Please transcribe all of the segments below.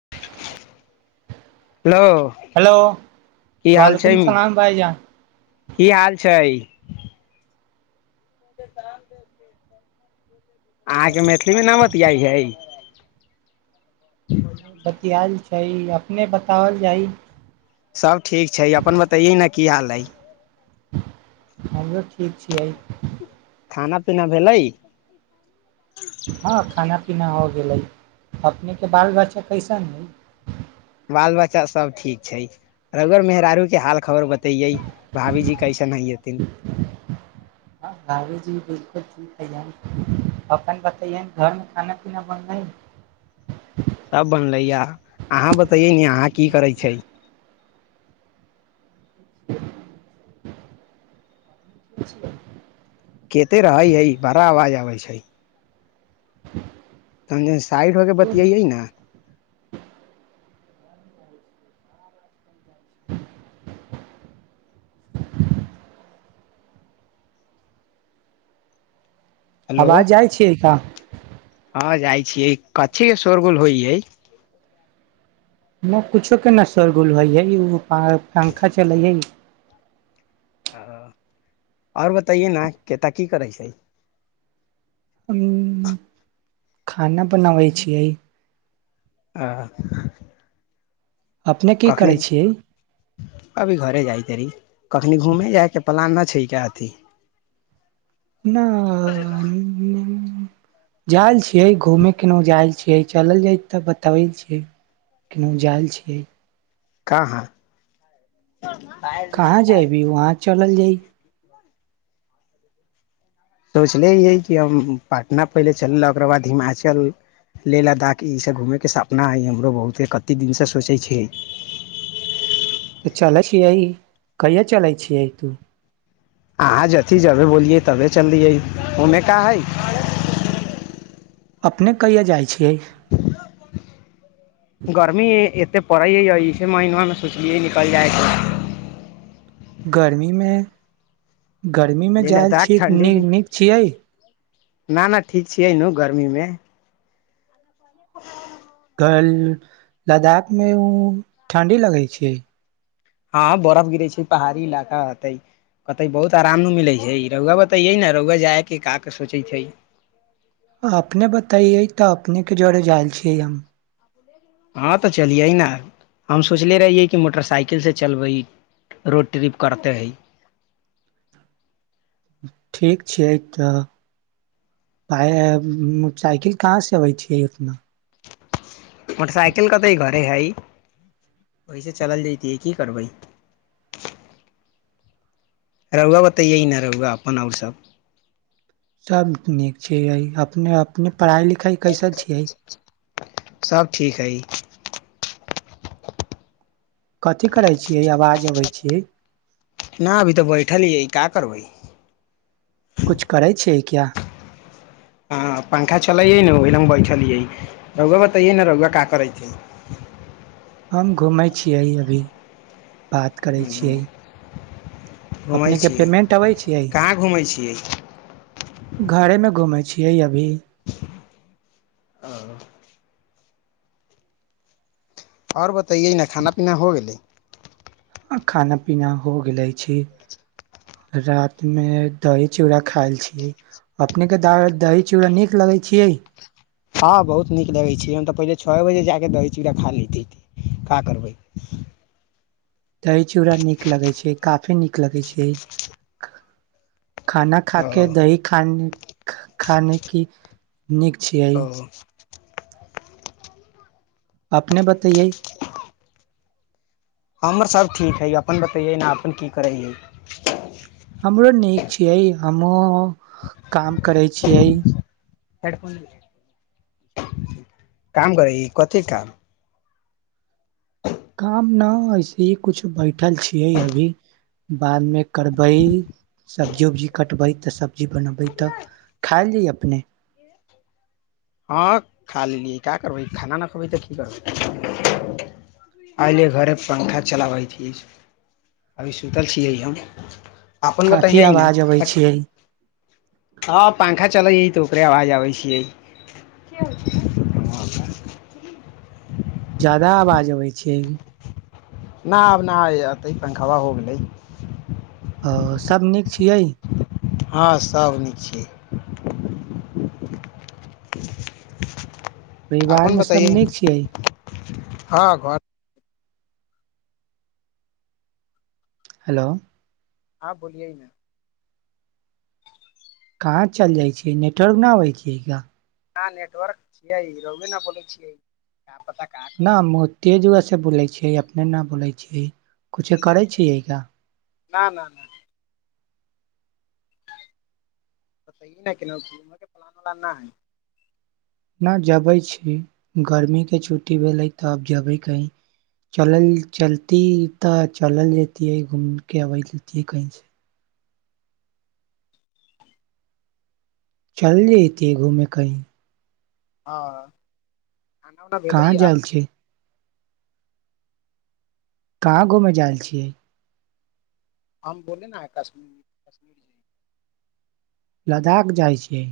[unintelligible] hello hello की हाल छै वालेकुम सलाम भाईजान की हाल छै ओ ताम हो अहाँके मैथिलीमे न बतियाइ हइ बतआल त अपने बताओल जाइ सभ ठीक छै अपन बतैयै ने की हाल हइ हमरो ठीक छियै खाना पीना भेलै हँ खाना केना हो गेलै अपनेके बाल बच्चा कैसन हइ बाल बच्चा सब ठीक छै रगर मेहराारू के हाल खबर बता तऽ य भाबीजी कैसा नहिथि हँ भाभीजी बिलकुल ठीक हइय अपन बतैय घरमे खाना पीना बनलै सभ बनलैए अहाँ बतैयै ने अहाँ की करै छै ब केते रहै हइ बरा अवाज आबै छै समझ साठि होके बतियैै ने हेलो आबाज जाइ छियैा ह जाइ छीियै कचछी के शोर गुल होइ यै नहि किछोक के न शोरगुल होइ हइ ओ प पंखा चलै हइ ओ आओर बताइए ने केता की करै छै खाना बनाबै छियै ह अपने की करै छियै अभी घरे जायइते रही कखनी घूमे जायके प्लान न छै क अथी न जाल छै कि घूमै केनहु जाइत छी कि चलल जाइत तऽ बतबै छियै केन जायल छियै कह कहाँ जायभी वहाँ चलल जाइ ह सोचलेियै कि हम पटना पहिले चललै ओककर बाद हिमाचल लेह लद्दाख ईसभ घूमयके सपना हइ हमरो बहुते कतेक दिनसँ सोचै छियै तऽ चल छ आइ कहिा चलाै छीिय आइ तू अहाँ जथ जबे बोलियै तबे चललियै ओमे का हइ अपने कहिय जाइ छियै गर्मी एतेक पड़ै इसे महनामे सोचलियै निकल जाइ छै गर्मीमे गर्मीमे लेह जायल लद्दाख छीिय ठंडी नीक छियै न ना ठीक छियै ने गर्मीमे [unintelligible] लद्दाख मे उ ठणडी लगै छै हँ बरफ गिरै छै पहाड़ी इलाका हतै कहतै बहुत आराम नहि मिलै छै रौआ बतैयै ने रौआ जायके क कऽ सोचै छै अपने बतैयै तऽ अपनेके जरे जायल छियै हम हँ तऽ चलियै ने हम सोचले रहियै कि मोटरसाइकिलसँ चलबै रोड ट्रिप करते है ठीक छैिय तऽ साइकिल कहाँ से अबै छै अपना मोटरसाइकिल कतऽ घरे हइ वहिसे चलल जैतियै की करबै रौहुआ बतै यह ने रहुआ अपन आओर सभ सब नीक छैइ अपने अपने पढ़ाइ लिखाइ कैसे छियै सब ठीक है कथिी करै छियै आवाज अबै छियै न अभी तऽ बैठल हिये का करबै कछु करै छियै क्या हँ पंखा चलैयै ने ओहिी लग बैठलियै रौआ बतैयै ने रहुआ का करै छै हम घूमै छियै अभी बात करै छियै घूमै अपने के छियै पेमेंट अबै छियै कहाँ घूमै छियै घरे मे घुमे छी यी अभी आ आओर ब बतयै न खाना पीना हो गेलै खाना पीना हो गलै छी रात मे दही चूड़ा खायल छियै अपने के द दही चूड़ा नीक लगै छियै हँ बहुत नीक लगै छै हम तऽ पहिले छ ए बजे जा कऽ दही चूड़ा खा लिती का करबै दही चूड़ा नीक लगै छै काफी नीक लगै छै खाना खा ओ के दही खान ख खाने की नीक छियै ओ अपने बतैयै हमर सभ ठीक हइ अपन बतैयै न अपन की करैय हिये हमरो नीक छियै हमहु काम करै छियै हेडफोन [unintelligible] काम करै ही कथी काम काम न ऐसे ही कछु बैठल छियै अभी बादमे करबै सब्जी उब्जी कटबै तऽ सब्जी बनबै तऽ खाइल जाइ अपने हँ खा लेलियै का करबै खाना न खबै तऽ की करबै अयले घरे पंखा चलाबै छी अभी सुतल छियै हम अपन काफी बतैयै ने आवाज अबै छियै हँ पं खा चलै तऽ ओकरे आवाज आबै छियै ज्यादा आवाज अबै छै अभि ना आब ना अते पंखावा हो गलै ओ सब नीक छियै हँ सभ नीक छै [unintelligible] अपन परिवारमे सभ बतैयै ने निक छियै हँ घर हेलो हँ बोलियै न कहाँ चल जाइ छियै नेटवर्क न अबै छियै का ना नेटवर्क छियै रौए न बोलै छियै का पता का ना करै मो तेज वस [unintelligible] बोलै छियै अपने ना बोलै छियै कुछो करै छियै का न न नहि तती ने कि नके फलान उलाना है न जबै छी गर्मी के छुट्टी भेलै तऽ अब जेबै कही चलल चलती तऽ चलल जतिियै घूम के अबैततिियै कहीसँ चल जेति घूमे कइ अ कहाँ जाल छै कहाँ घूमय जायल छियै हम बोले न है कश्मी कश्मीर लद्दाख जाइ छिय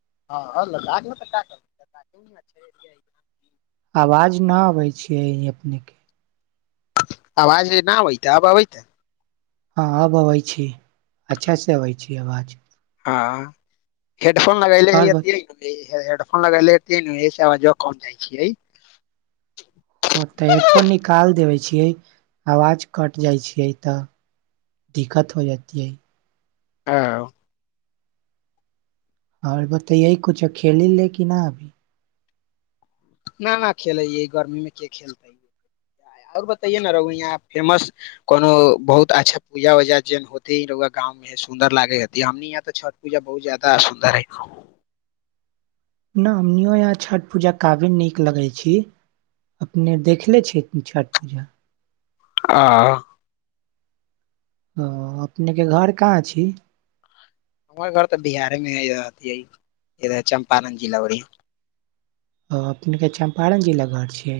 हँ तऽ क कर आवाज नहि अबै छैियै यही अपनेके आ आाज न होै तऽ आबबै त हँ अब अबै छी अच्छास से अबै छी आवाज हँ हेडफ फोन लगा ले आओर हेै हेडफोन लग ले ज कोन जाइ छ ओ तऽ हेडफोन निकालि देबै छियै आवाज कटि जाइ छियै तऽ दिक्कत हो जतियै आ आओर बताऽ यह कुछो खेली ले कि न अभी न ना खेलै गर्मीमे के खेलतै आओर बतैए ने रहु यहाँ फेमस कोनो बहुत अच्छा पूजा उजा जेन होतेु गाँवमे सुन्दर लागे ह हमनी यहाँ तऽ छठ पूजा बहुत जादा सुन्दर है न हमनिो यहाँ छठि पूजा काबिल नीक लगै छी अपने देखले छी छठि पूजा आ हँ अपनेके घर कहाँ छी हमर घर तऽ बिहारेमे अथिै इध चं्पारण जिला उ रही ओ अपनेके चम्पारण जिलिला घर छियै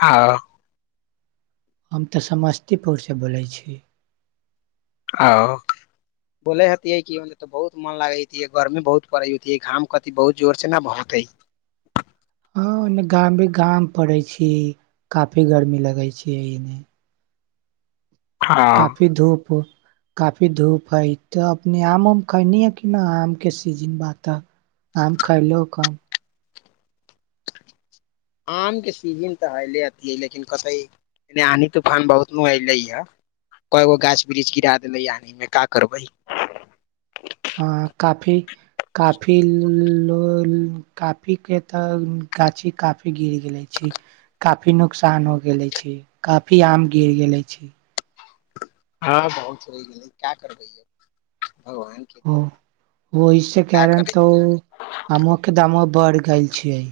हँ हम तऽ समस्तीपुरसँ बोलै छी आ बोलै हतिियै कि तऽ बहुत मोन लागै हतिियै गर्मी बहुत पड़ै होतिियै घाम कथ बहुत जोरसँ ने बहुतै हँ ओन्ने गाम भी गाम पड़ै छी काफी गर्मी लगै छी एने हँ काफी धूप हो काफी धूप हइ तऽ अपने आम उम खयल है कि नहि आमके सीजन बात तऽ आम खयलहु कम आम के सीजन तऽ हले अथ ह लेकिन क आी तूफान बहुत न एऐलै ह क गो गाछ वृक्ष गिरा देलै आीमे का करबै हँ काफी काफी काफी के तऽ गाछी काफी गिर गेले छै काफी नुकसान हो गेले छै काफी आम गिर गेले छी हँ बहुत हो गेल क्या करबै भगवान के ओ ओहिस हम का कण करै तऽ आके द बढ़ गेल छियै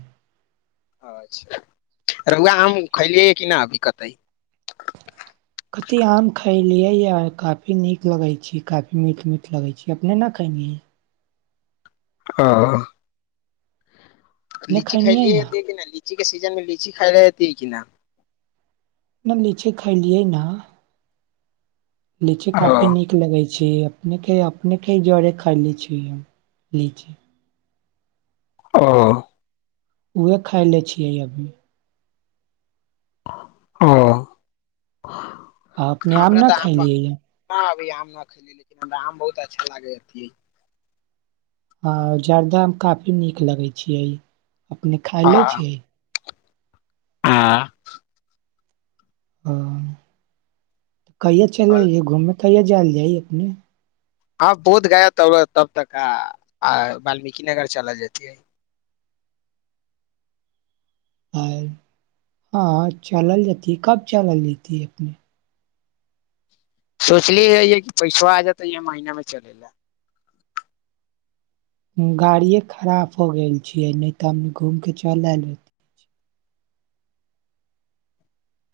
अ्छा रौआ आम खलियै कि नहि अभी कतै कथी आम खैलियै यऽ काफी नीक लगै छै काफी मीट मीट लगैत छै अपने न खलियै य आ अपने लीची खैलियै खइलिय न द कि ने ल लीची के सीजन मे लीची खााय रहती है कि न न लीची खाइलियै न लीची ओ काफी नीक लगे छै अपने अपने के जरे खले छी ल ह उह खाए लै छियै अभी ह आ अपने आम न खा लियै या ना अभी आम न खली लेकिन हमरा आम बहुत अच्छा लागे हँ जर्दामे काफी नीक लगै छियै अपने खाए लै छियै आ ओ कहिया चले हय घूमे कहिया जाल जाइ अपने हँ बहुत गया तब तब तक वाल्मीकीिनगर चला जेती है हँ चलल रहती कब चलल जेतीै अपने सोचलीै य कि पैसो आ जातै य महीना मे चल ल गाड़िए खराब हो गेल छियै नहि तऽ हम घूमि कऽ चल आयल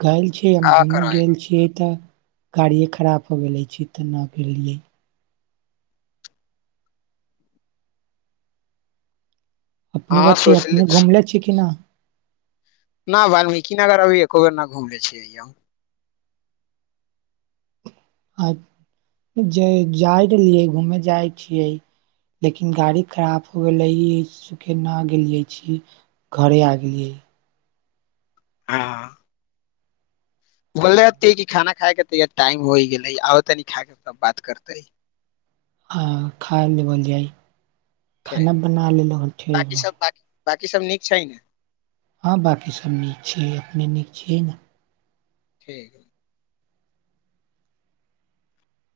गेलायल छीियै हम का घूमे करबै गेल छियै तऽ गाड़िए खराब हो गेलै छी तऽ नहि गेलियै अपने हँ बात हे सोचले अपने घुमले छीिय कि न न वाल्मीकी नगर अभी एको बेर न घुमले छीियै अ आ जाइत रहलियै घूमय जाइत छियै लेकिन गाड़ी खराब हो गेलै सुखे न गेलियै छी घरे आ गेलियै हँ बोललेते कि खाना खाायके तैय टाइम होय गेलै आब तनी खाके तब बात करतै हँ खान ल पल अइ ठीक खाना बना लेलो ठ ब बकी सब नीक छै ने हँ बाँकी सभ नीक छैिय अपने नीक छियै ने ठीक